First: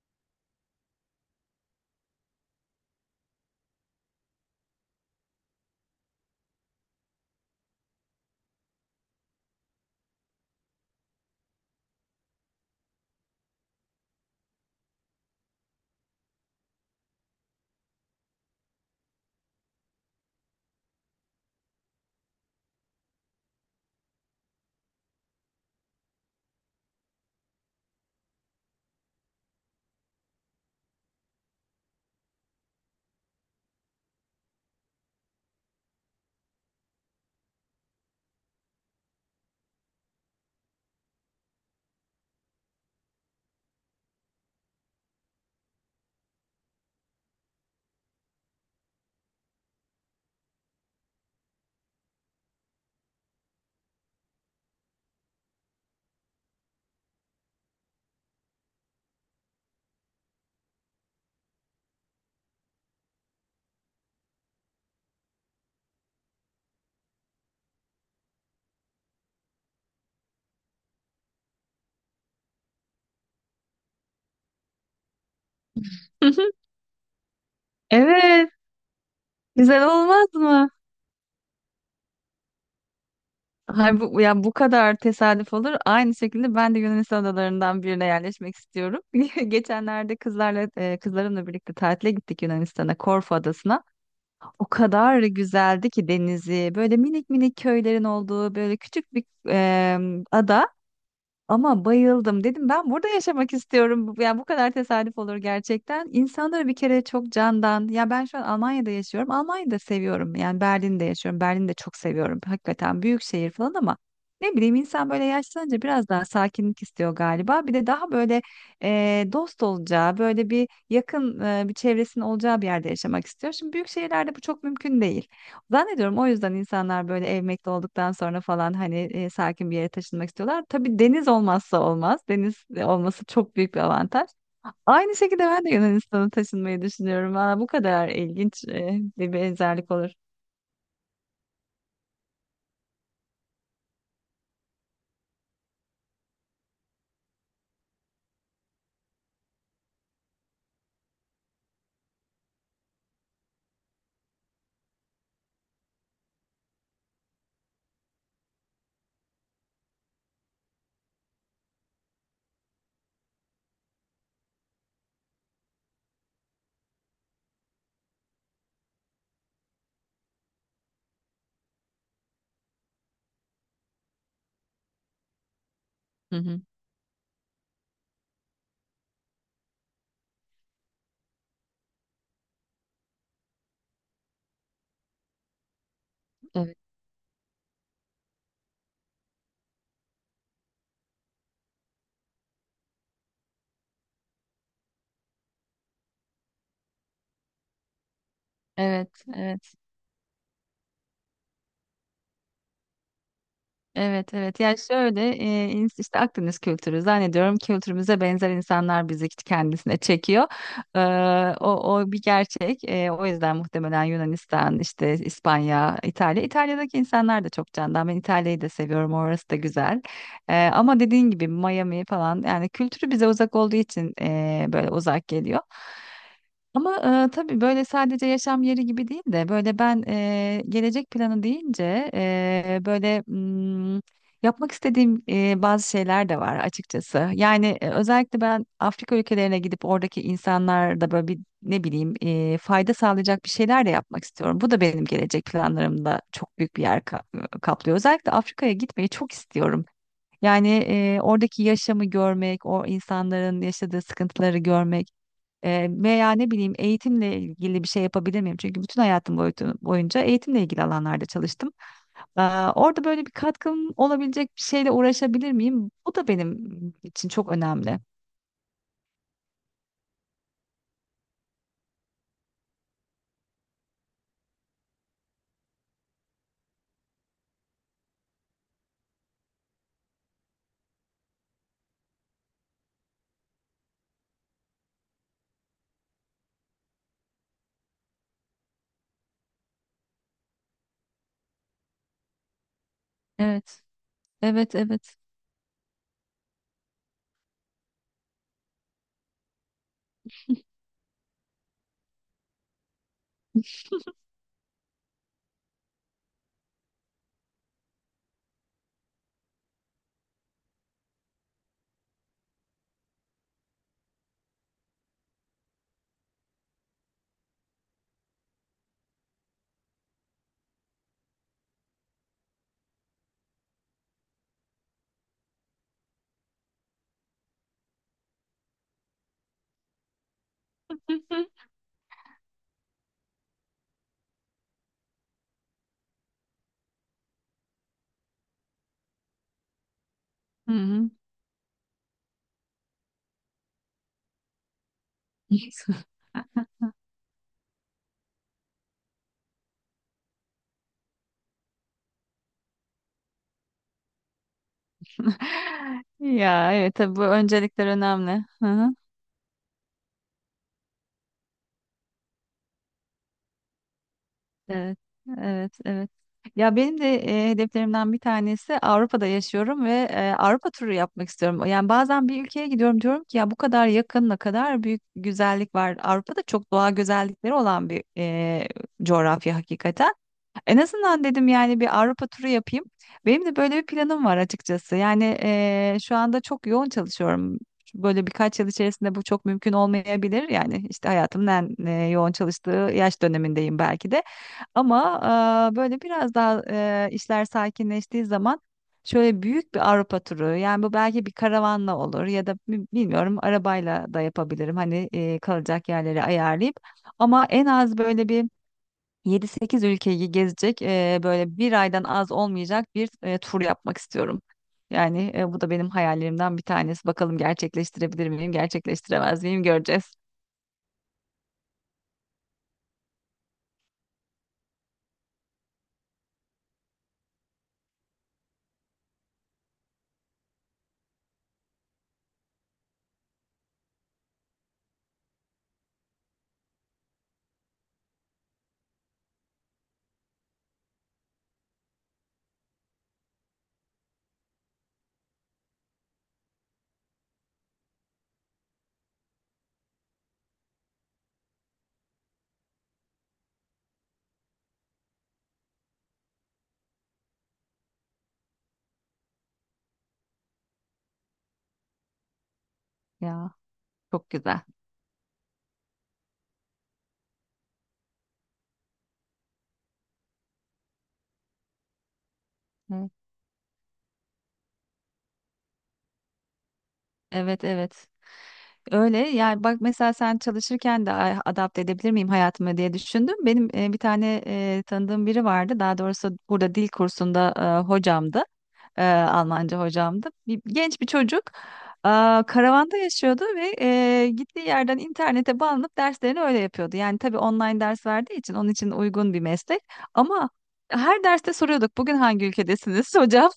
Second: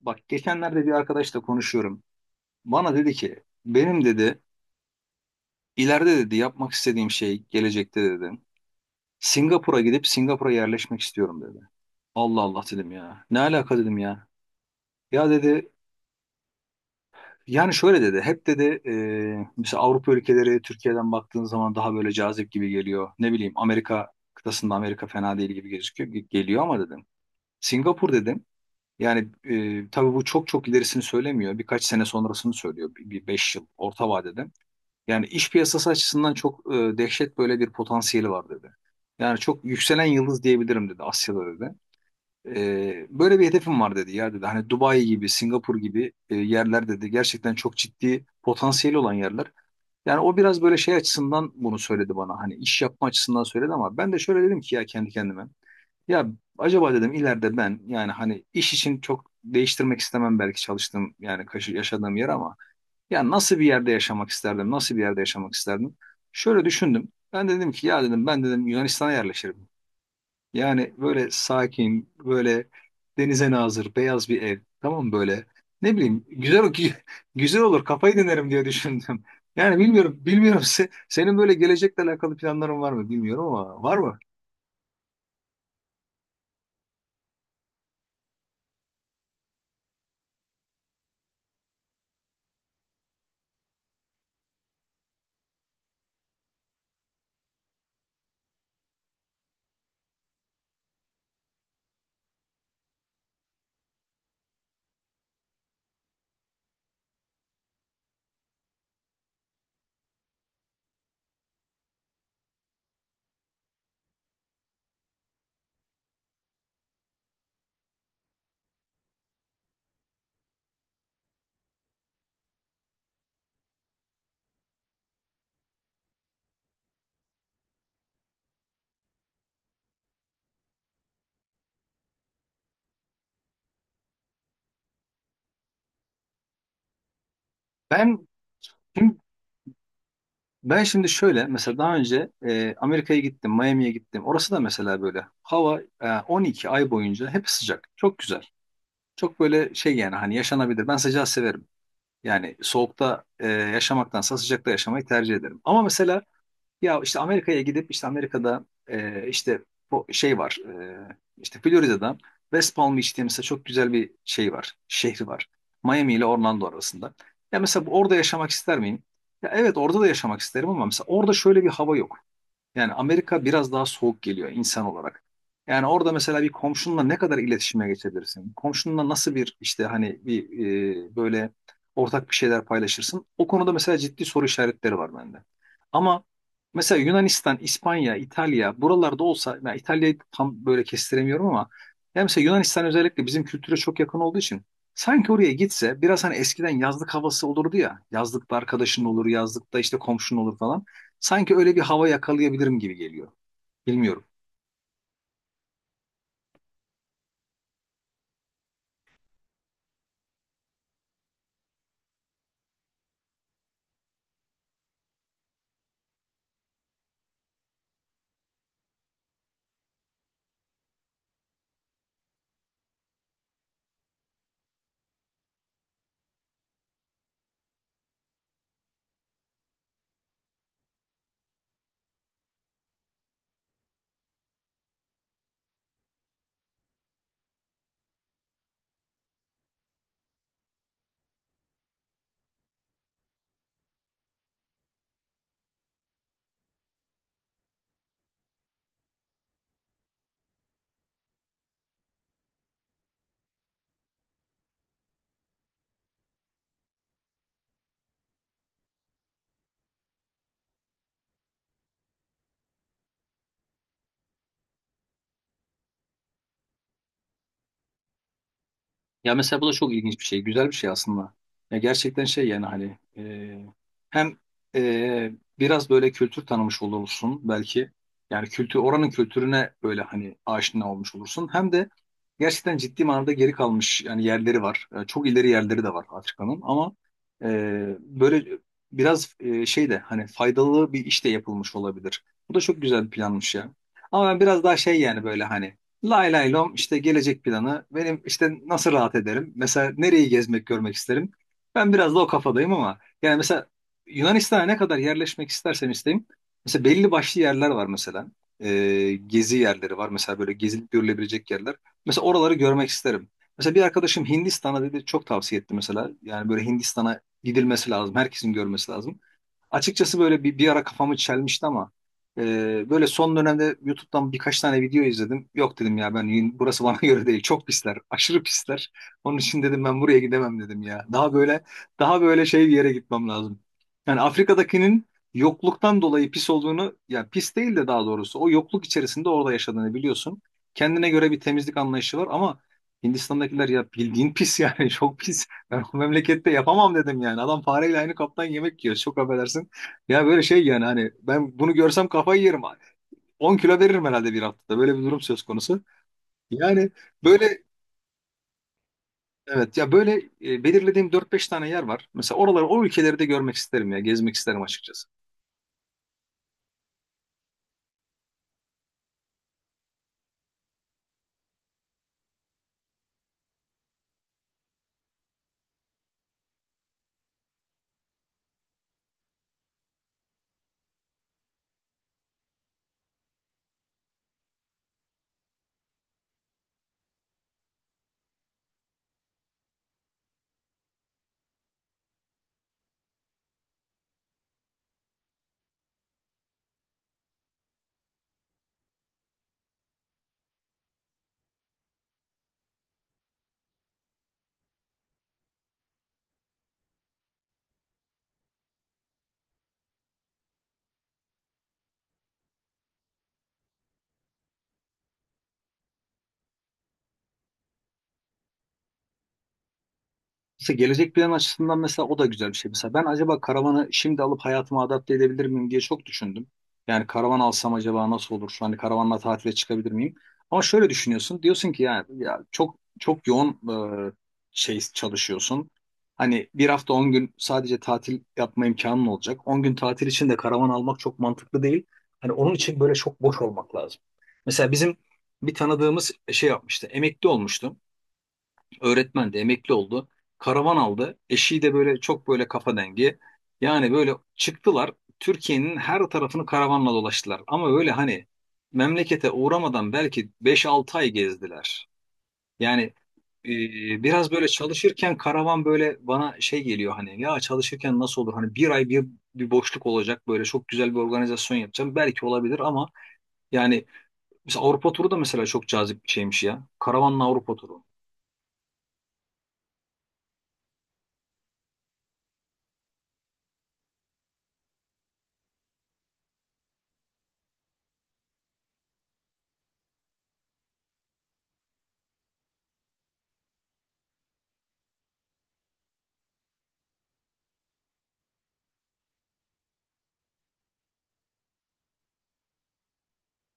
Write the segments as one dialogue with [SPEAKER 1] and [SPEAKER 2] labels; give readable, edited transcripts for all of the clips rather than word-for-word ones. [SPEAKER 1] Bak geçenlerde bir arkadaşla konuşuyorum. Bana dedi ki benim dedi ileride dedi yapmak istediğim şey gelecekte dedi. Singapur'a gidip Singapur'a yerleşmek istiyorum dedi. Allah Allah dedim ya. Ne alaka dedim ya. Ya dedi yani şöyle dedi. Hep dedi mesela Avrupa ülkeleri Türkiye'den baktığın zaman daha böyle cazip gibi geliyor. Ne bileyim Amerika kıtasında Amerika fena değil gibi gözüküyor geliyor ama dedim. Singapur dedim. Yani tabii bu çok çok ilerisini söylemiyor. Birkaç sene sonrasını söylüyor. Bir beş yıl orta vadede. Yani iş piyasası açısından çok dehşet böyle bir potansiyeli var dedi. Yani çok yükselen yıldız diyebilirim dedi Asya'da dedi. Böyle bir hedefim var dedi ya dedi. Hani Dubai gibi, Singapur gibi yerler dedi. Gerçekten çok ciddi potansiyeli olan yerler. Yani o biraz böyle şey açısından bunu söyledi bana. Hani iş yapma açısından söyledi ama ben de şöyle dedim ki ya kendi kendime. Ya acaba dedim ileride ben yani hani iş için çok değiştirmek istemem belki çalıştığım yani yaşadığım yer ama ya nasıl bir yerde yaşamak isterdim? Nasıl bir yerde yaşamak isterdim? Şöyle düşündüm. Ben dedim ki ya dedim ben dedim Yunanistan'a yerleşirim. Yani böyle sakin, böyle denize nazır, beyaz bir ev. Tamam mı böyle? Ne bileyim güzel güzel olur kafayı dinlerim
[SPEAKER 2] Evet,
[SPEAKER 1] diye düşündüm. Yani
[SPEAKER 2] güzel
[SPEAKER 1] bilmiyorum
[SPEAKER 2] olmaz
[SPEAKER 1] bilmiyorum
[SPEAKER 2] mı?
[SPEAKER 1] senin böyle gelecekle alakalı planların var mı bilmiyorum ama var
[SPEAKER 2] Hay
[SPEAKER 1] mı?
[SPEAKER 2] bu ya bu kadar tesadüf olur. Aynı şekilde ben de Yunanistan adalarından birine yerleşmek istiyorum. Geçenlerde kızlarımla birlikte tatile gittik Yunanistan'a, Korfu adasına. O kadar güzeldi ki denizi, böyle minik minik köylerin olduğu böyle küçük bir ada. Ama bayıldım. Dedim ben burada yaşamak istiyorum. Yani bu kadar tesadüf olur gerçekten. İnsanları bir kere çok candan. Ya ben şu an Almanya'da yaşıyorum. Almanya'da seviyorum. Yani Berlin'de yaşıyorum. Berlin'de çok seviyorum. Hakikaten büyük şehir falan ama ne bileyim insan böyle yaşlanınca biraz daha sakinlik istiyor galiba. Bir de daha böyle dost olacağı, böyle bir yakın bir çevresinin olacağı bir yerde yaşamak istiyor. Şimdi büyük şehirlerde bu çok mümkün değil. Zannediyorum o yüzden insanlar böyle emekli olduktan sonra falan hani sakin bir yere taşınmak istiyorlar. Tabii deniz olmazsa olmaz. Deniz olması çok büyük bir avantaj. Aynı şekilde ben de Yunanistan'a taşınmayı düşünüyorum. Valla bu kadar
[SPEAKER 1] Ben
[SPEAKER 2] ilginç
[SPEAKER 1] şimdi,
[SPEAKER 2] bir benzerlik olur.
[SPEAKER 1] ben şimdi şöyle mesela daha önce Amerika'ya gittim, Miami'ye gittim. Orası da mesela böyle hava 12 ay boyunca hep sıcak. Çok güzel. Çok böyle şey yani hani yaşanabilir. Ben sıcağı severim. Yani soğukta yaşamaktansa sıcakta yaşamayı tercih ederim. Ama mesela ya işte Amerika'ya gidip işte Amerika'da işte bu şey var. İşte Florida'da West Palm Beach diye mesela çok güzel bir şey var. Şehri var. Miami ile Orlando arasında. Ya mesela orada yaşamak ister miyim? Ya evet orada da yaşamak isterim ama mesela orada şöyle bir hava yok. Yani Amerika biraz daha soğuk geliyor insan olarak. Yani orada
[SPEAKER 2] Hı
[SPEAKER 1] mesela bir
[SPEAKER 2] hı.
[SPEAKER 1] komşunla ne kadar iletişime geçebilirsin? Komşunla nasıl bir işte hani bir böyle ortak bir şeyler paylaşırsın? O konuda mesela ciddi soru işaretleri var bende. Ama
[SPEAKER 2] Evet.
[SPEAKER 1] mesela Yunanistan, İspanya, İtalya buralarda olsa ben İtalya'yı tam böyle kestiremiyorum ama yani mesela Yunanistan özellikle bizim kültüre çok yakın olduğu için sanki oraya gitse biraz hani eskiden yazlık havası olurdu ya. Yazlıkta arkadaşın
[SPEAKER 2] Evet,
[SPEAKER 1] olur,
[SPEAKER 2] evet.
[SPEAKER 1] yazlıkta işte komşun olur falan. Sanki öyle bir hava yakalayabilirim gibi geliyor. Bilmiyorum.
[SPEAKER 2] Evet, evet, yani şöyle işte Akdeniz kültürü zannediyorum kültürümüze benzer insanlar bizi kendisine çekiyor. Ee, o o, bir gerçek. O yüzden muhtemelen Yunanistan, işte İspanya, İtalya. İtalya'daki insanlar da çok candan. Ben İtalya'yı da seviyorum. Orası da güzel. Ama dediğin gibi Miami falan yani kültürü bize uzak olduğu için böyle uzak geliyor. Ama tabii böyle sadece yaşam yeri gibi değil de böyle ben gelecek planı deyince böyle yapmak istediğim bazı şeyler de var açıkçası. Yani özellikle ben Afrika ülkelerine gidip oradaki insanlarda böyle bir ne bileyim fayda sağlayacak bir şeyler de yapmak istiyorum. Bu da benim gelecek planlarımda çok büyük bir yer kaplıyor. Özellikle Afrika'ya gitmeyi çok istiyorum. Yani oradaki yaşamı görmek, o insanların yaşadığı sıkıntıları görmek. Veya ne bileyim eğitimle ilgili bir şey yapabilir miyim? Çünkü bütün hayatım boyunca eğitimle ilgili alanlarda çalıştım. Orada böyle bir katkım olabilecek bir şeyle uğraşabilir miyim? Bu da benim için çok önemli.
[SPEAKER 1] Ya mesela bu da çok ilginç bir şey. Güzel bir şey aslında. Ya gerçekten şey yani hani hem e, biraz böyle kültür tanımış olursun belki. Yani kültür oranın kültürüne böyle hani aşina olmuş olursun. Hem de gerçekten ciddi manada geri kalmış yani yerleri var. Çok ileri yerleri de var Afrika'nın ama e, böyle biraz şey de hani faydalı bir iş de yapılmış olabilir. Bu da çok güzel bir planmış ya.
[SPEAKER 2] Evet,
[SPEAKER 1] Ama ben biraz
[SPEAKER 2] evet,
[SPEAKER 1] daha şey
[SPEAKER 2] evet.
[SPEAKER 1] yani böyle hani lay lay lom işte gelecek planı. Benim işte nasıl rahat ederim? Mesela nereyi gezmek, görmek isterim? Ben biraz da o kafadayım ama yani mesela Yunanistan'a ne kadar yerleşmek istersem isteyeyim. Mesela belli başlı yerler var mesela. Gezi yerleri var. Mesela böyle gezilip görülebilecek yerler. Mesela oraları görmek isterim. Mesela bir arkadaşım Hindistan'a dedi çok tavsiye etti mesela. Yani böyle Hindistan'a gidilmesi lazım. Herkesin görmesi lazım. Açıkçası böyle bir ara kafamı çelmişti ama böyle son dönemde YouTube'dan birkaç tane video izledim. Yok dedim ya ben burası bana göre değil. Çok pisler. Aşırı pisler. Onun için dedim ben buraya gidemem dedim ya. Daha böyle daha böyle şey bir yere gitmem lazım. Yani Afrika'dakinin yokluktan dolayı pis olduğunu ya pis değil de daha doğrusu o yokluk içerisinde orada yaşadığını biliyorsun.
[SPEAKER 2] Hı hı. Hı
[SPEAKER 1] Kendine
[SPEAKER 2] hı.
[SPEAKER 1] göre bir temizlik anlayışı var ama Hindistan'dakiler ya bildiğin pis yani çok pis. Ben bu memlekette yapamam dedim yani. Adam fareyle aynı kaptan yemek yiyor. Çok affedersin. Ya böyle şey yani hani ben bunu görsem kafayı yerim. 10 kilo veririm herhalde bir haftada. Böyle bir durum söz konusu.
[SPEAKER 2] Ya
[SPEAKER 1] Yani
[SPEAKER 2] evet, tabii bu
[SPEAKER 1] böyle
[SPEAKER 2] öncelikler önemli. Hı hı.
[SPEAKER 1] evet ya böyle belirlediğim dört beş tane yer var. Mesela oraları o ülkeleri de görmek isterim ya. Gezmek isterim
[SPEAKER 2] Evet,
[SPEAKER 1] açıkçası.
[SPEAKER 2] evet, evet. Ya benim de hedeflerimden bir tanesi Avrupa'da yaşıyorum ve Avrupa turu yapmak istiyorum. Yani bazen bir ülkeye gidiyorum diyorum ki ya bu kadar yakın ne kadar büyük güzellik var. Avrupa'da çok doğa güzellikleri olan bir coğrafya hakikaten. En azından dedim yani bir Avrupa turu yapayım. Benim de böyle bir planım var açıkçası. Yani şu anda çok yoğun çalışıyorum. Böyle birkaç yıl içerisinde bu çok mümkün olmayabilir. Yani işte hayatımın en yoğun çalıştığı yaş dönemindeyim belki de. Ama böyle biraz daha işler sakinleştiği zaman şöyle büyük bir Avrupa turu yani bu belki bir karavanla olur ya da bilmiyorum arabayla da yapabilirim hani kalacak yerleri ayarlayıp ama en az böyle bir yedi sekiz ülkeyi gezecek böyle bir aydan az olmayacak bir tur yapmak istiyorum. Yani bu da benim hayallerimden bir tanesi. Bakalım gerçekleştirebilir miyim, gerçekleştiremez miyim göreceğiz.
[SPEAKER 1] Mesela gelecek plan açısından mesela o da güzel bir şey. Mesela ben acaba karavanı şimdi alıp hayatıma adapte edebilir miyim diye çok düşündüm. Yani karavan alsam acaba nasıl olur? Hani karavanla tatile çıkabilir miyim? Ama şöyle düşünüyorsun. Diyorsun ki yani ya çok çok yoğun e, şey çalışıyorsun. Hani bir hafta 10 gün sadece tatil yapma imkanın olacak. 10 gün tatil için de karavan almak çok mantıklı değil. Hani onun için böyle çok boş olmak lazım. Mesela bizim bir tanıdığımız şey yapmıştı. Emekli olmuştu. Öğretmendi, emekli oldu. Karavan aldı. Eşi de böyle çok böyle kafa dengi. Yani böyle çıktılar. Türkiye'nin her tarafını karavanla dolaştılar. Ama öyle hani memlekete uğramadan belki beş 6 ay gezdiler. Yani e,
[SPEAKER 2] Ya çok
[SPEAKER 1] biraz böyle
[SPEAKER 2] güzel.
[SPEAKER 1] çalışırken karavan böyle bana şey geliyor hani ya çalışırken nasıl olur? Hani bir ay bir boşluk olacak böyle çok güzel bir organizasyon yapacağım. Belki olabilir ama
[SPEAKER 2] Hı.
[SPEAKER 1] yani mesela Avrupa turu da mesela çok cazip bir şeymiş ya. Karavanla Avrupa
[SPEAKER 2] Evet,
[SPEAKER 1] turu.
[SPEAKER 2] evet. Öyle yani bak mesela sen çalışırken de "Ay, adapte edebilir miyim hayatıma diye düşündüm. Benim bir tane tanıdığım biri vardı. Daha doğrusu burada dil kursunda hocamdı. Almanca hocamdı. Genç bir çocuk e, karavanda yaşıyordu ve gittiği yerden internete bağlanıp derslerini öyle yapıyordu. Yani tabii online ders verdiği için onun için uygun bir meslek. Ama her derste soruyorduk bugün hangi ülkedesiniz hocam?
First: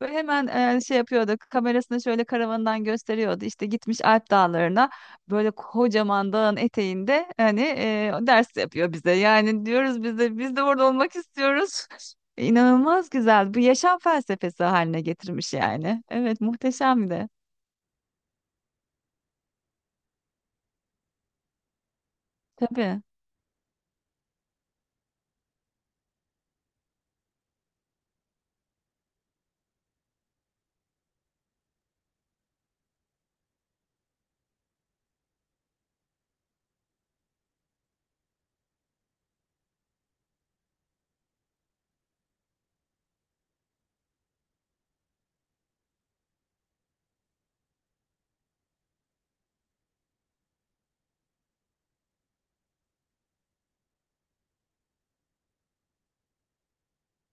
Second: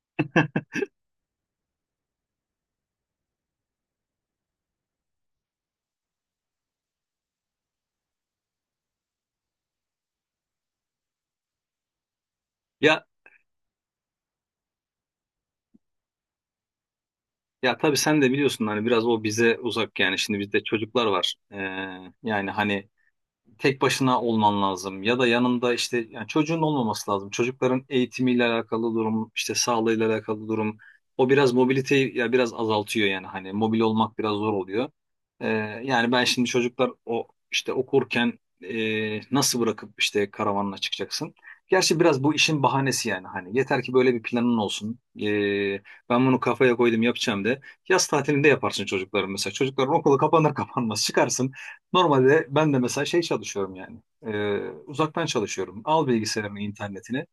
[SPEAKER 2] Böyle hemen şey yapıyordu. Kamerasını şöyle karavanından gösteriyordu. İşte gitmiş Alp Dağları'na böyle kocaman dağın eteğinde hani ders yapıyor bize. Yani diyoruz biz de biz de orada olmak istiyoruz.
[SPEAKER 1] Ya
[SPEAKER 2] İnanılmaz güzel. Bu yaşam felsefesi haline getirmiş yani. Evet muhteşem de.
[SPEAKER 1] Ya tabii sen de biliyorsun hani biraz o bize uzak yani şimdi bizde çocuklar var. Yani hani
[SPEAKER 2] Tabii.
[SPEAKER 1] tek başına olman lazım ya da yanında işte yani çocuğun olmaması lazım. Çocukların eğitimiyle alakalı durum, işte sağlığıyla alakalı durum. O biraz mobiliteyi ya biraz azaltıyor yani hani mobil olmak biraz zor oluyor. Ee, Yani ben şimdi çocuklar o işte okurken nasıl bırakıp işte karavanla çıkacaksın? Gerçi biraz bu işin bahanesi yani hani yeter ki böyle bir planın olsun. Ben bunu kafaya koydum yapacağım de. Yaz tatilinde yaparsın çocukların mesela. Çocukların okulu kapanır kapanmaz çıkarsın. Normalde ben de mesela şey çalışıyorum yani. Ee, Uzaktan çalışıyorum. Al bilgisayarımı, internetini.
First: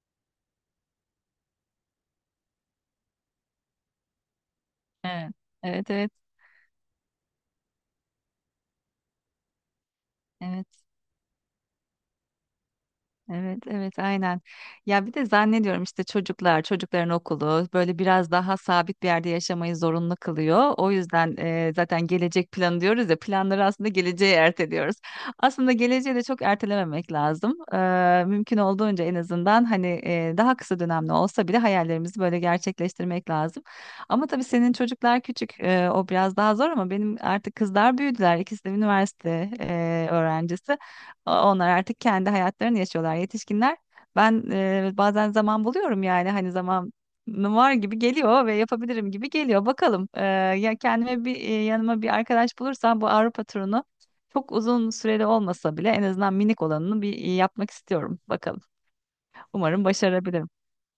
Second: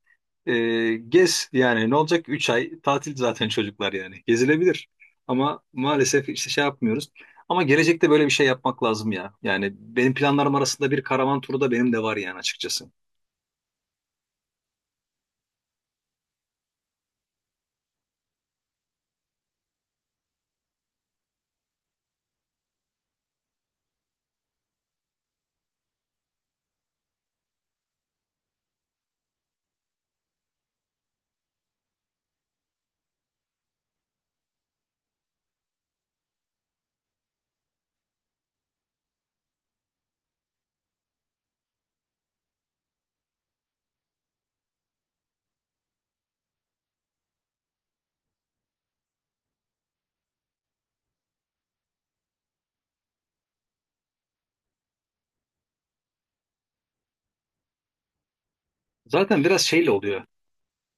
[SPEAKER 1] Gez yani ne olacak? Üç ay tatil zaten çocuklar yani. Gezilebilir.
[SPEAKER 2] Evet.
[SPEAKER 1] Ama
[SPEAKER 2] Evet, evet.
[SPEAKER 1] maalesef işte şey yapmıyoruz. Ama gelecekte böyle bir şey yapmak lazım ya. Yani benim planlarım
[SPEAKER 2] Evet.
[SPEAKER 1] arasında bir karavan turu da benim de var yani açıkçası.
[SPEAKER 2] Evet, evet, aynen. Ya bir de zannediyorum işte çocuklar, çocukların okulu böyle biraz daha sabit bir yerde yaşamayı zorunlu kılıyor. O yüzden zaten gelecek planı diyoruz ya, planları aslında geleceğe erteliyoruz. Aslında geleceği de çok ertelememek lazım. Mümkün olduğunca en azından hani daha kısa dönemli olsa bile hayallerimizi böyle gerçekleştirmek lazım. Ama tabii senin çocuklar küçük, o biraz daha zor ama benim artık kızlar büyüdüler. İkisi de üniversite öğrencisi. Onlar artık kendi hayatlarını yaşıyorlar yetişkinler. Ben bazen zaman buluyorum yani hani zaman var gibi geliyor ve yapabilirim gibi geliyor. Bakalım ya kendime bir yanıma bir arkadaş bulursam bu Avrupa turunu çok uzun süreli olmasa bile en azından minik olanını bir yapmak istiyorum. Bakalım.
[SPEAKER 1] Zaten biraz
[SPEAKER 2] Umarım
[SPEAKER 1] şeyle oluyor.
[SPEAKER 2] başarabilirim.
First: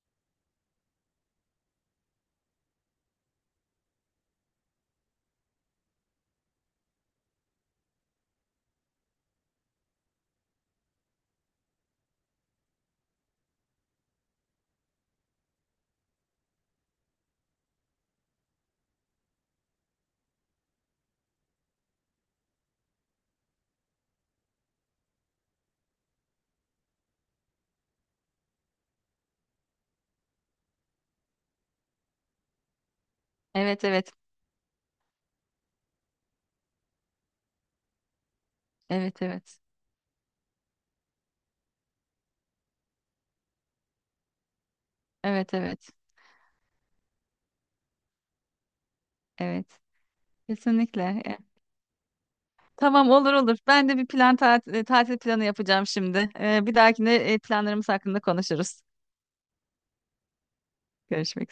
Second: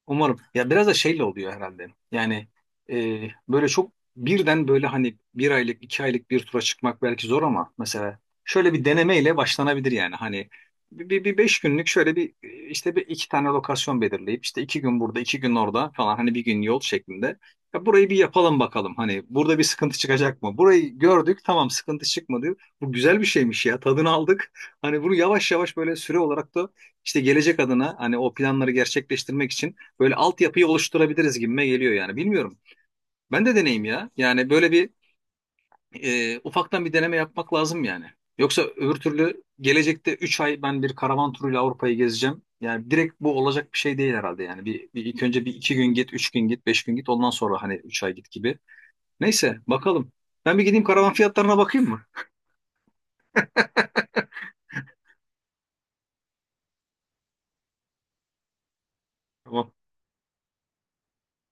[SPEAKER 1] Umarım. Ya biraz da şeyle oluyor herhalde. Yani böyle çok birden böyle hani bir aylık, iki aylık bir tura çıkmak belki zor ama mesela şöyle bir denemeyle başlanabilir yani. Hani bir 5 günlük şöyle bir işte bir iki tane lokasyon belirleyip işte iki gün burada, iki gün orada falan hani bir gün yol şeklinde. Ya burayı bir yapalım bakalım. Hani burada bir sıkıntı çıkacak mı? Burayı gördük tamam sıkıntı çıkmadı. Bu güzel bir şeymiş ya tadını aldık. Hani bunu yavaş yavaş böyle süre olarak da işte gelecek adına hani o planları gerçekleştirmek için böyle altyapıyı oluşturabiliriz gibime geliyor yani. Bilmiyorum. Ben de
[SPEAKER 2] Evet,
[SPEAKER 1] deneyim ya.
[SPEAKER 2] evet.
[SPEAKER 1] Yani böyle bir ufaktan bir deneme yapmak lazım yani. Yoksa öbür
[SPEAKER 2] Evet,
[SPEAKER 1] türlü
[SPEAKER 2] evet.
[SPEAKER 1] gelecekte 3 ay ben bir karavan turuyla Avrupa'yı gezeceğim. Yani direkt bu olacak bir şey değil herhalde yani. Bir ilk önce
[SPEAKER 2] Evet,
[SPEAKER 1] bir iki gün
[SPEAKER 2] evet.
[SPEAKER 1] git, 3 gün git, 5 gün git. Ondan sonra hani 3 ay git gibi. Neyse
[SPEAKER 2] Evet.
[SPEAKER 1] bakalım. Ben bir gideyim karavan
[SPEAKER 2] Kesinlikle.
[SPEAKER 1] fiyatlarına bakayım mı?
[SPEAKER 2] Tamam, olur olur. Ben de bir plan tatil planı yapacağım şimdi. Bir dahakine planlarımız hakkında konuşuruz. Görüşmek üzere.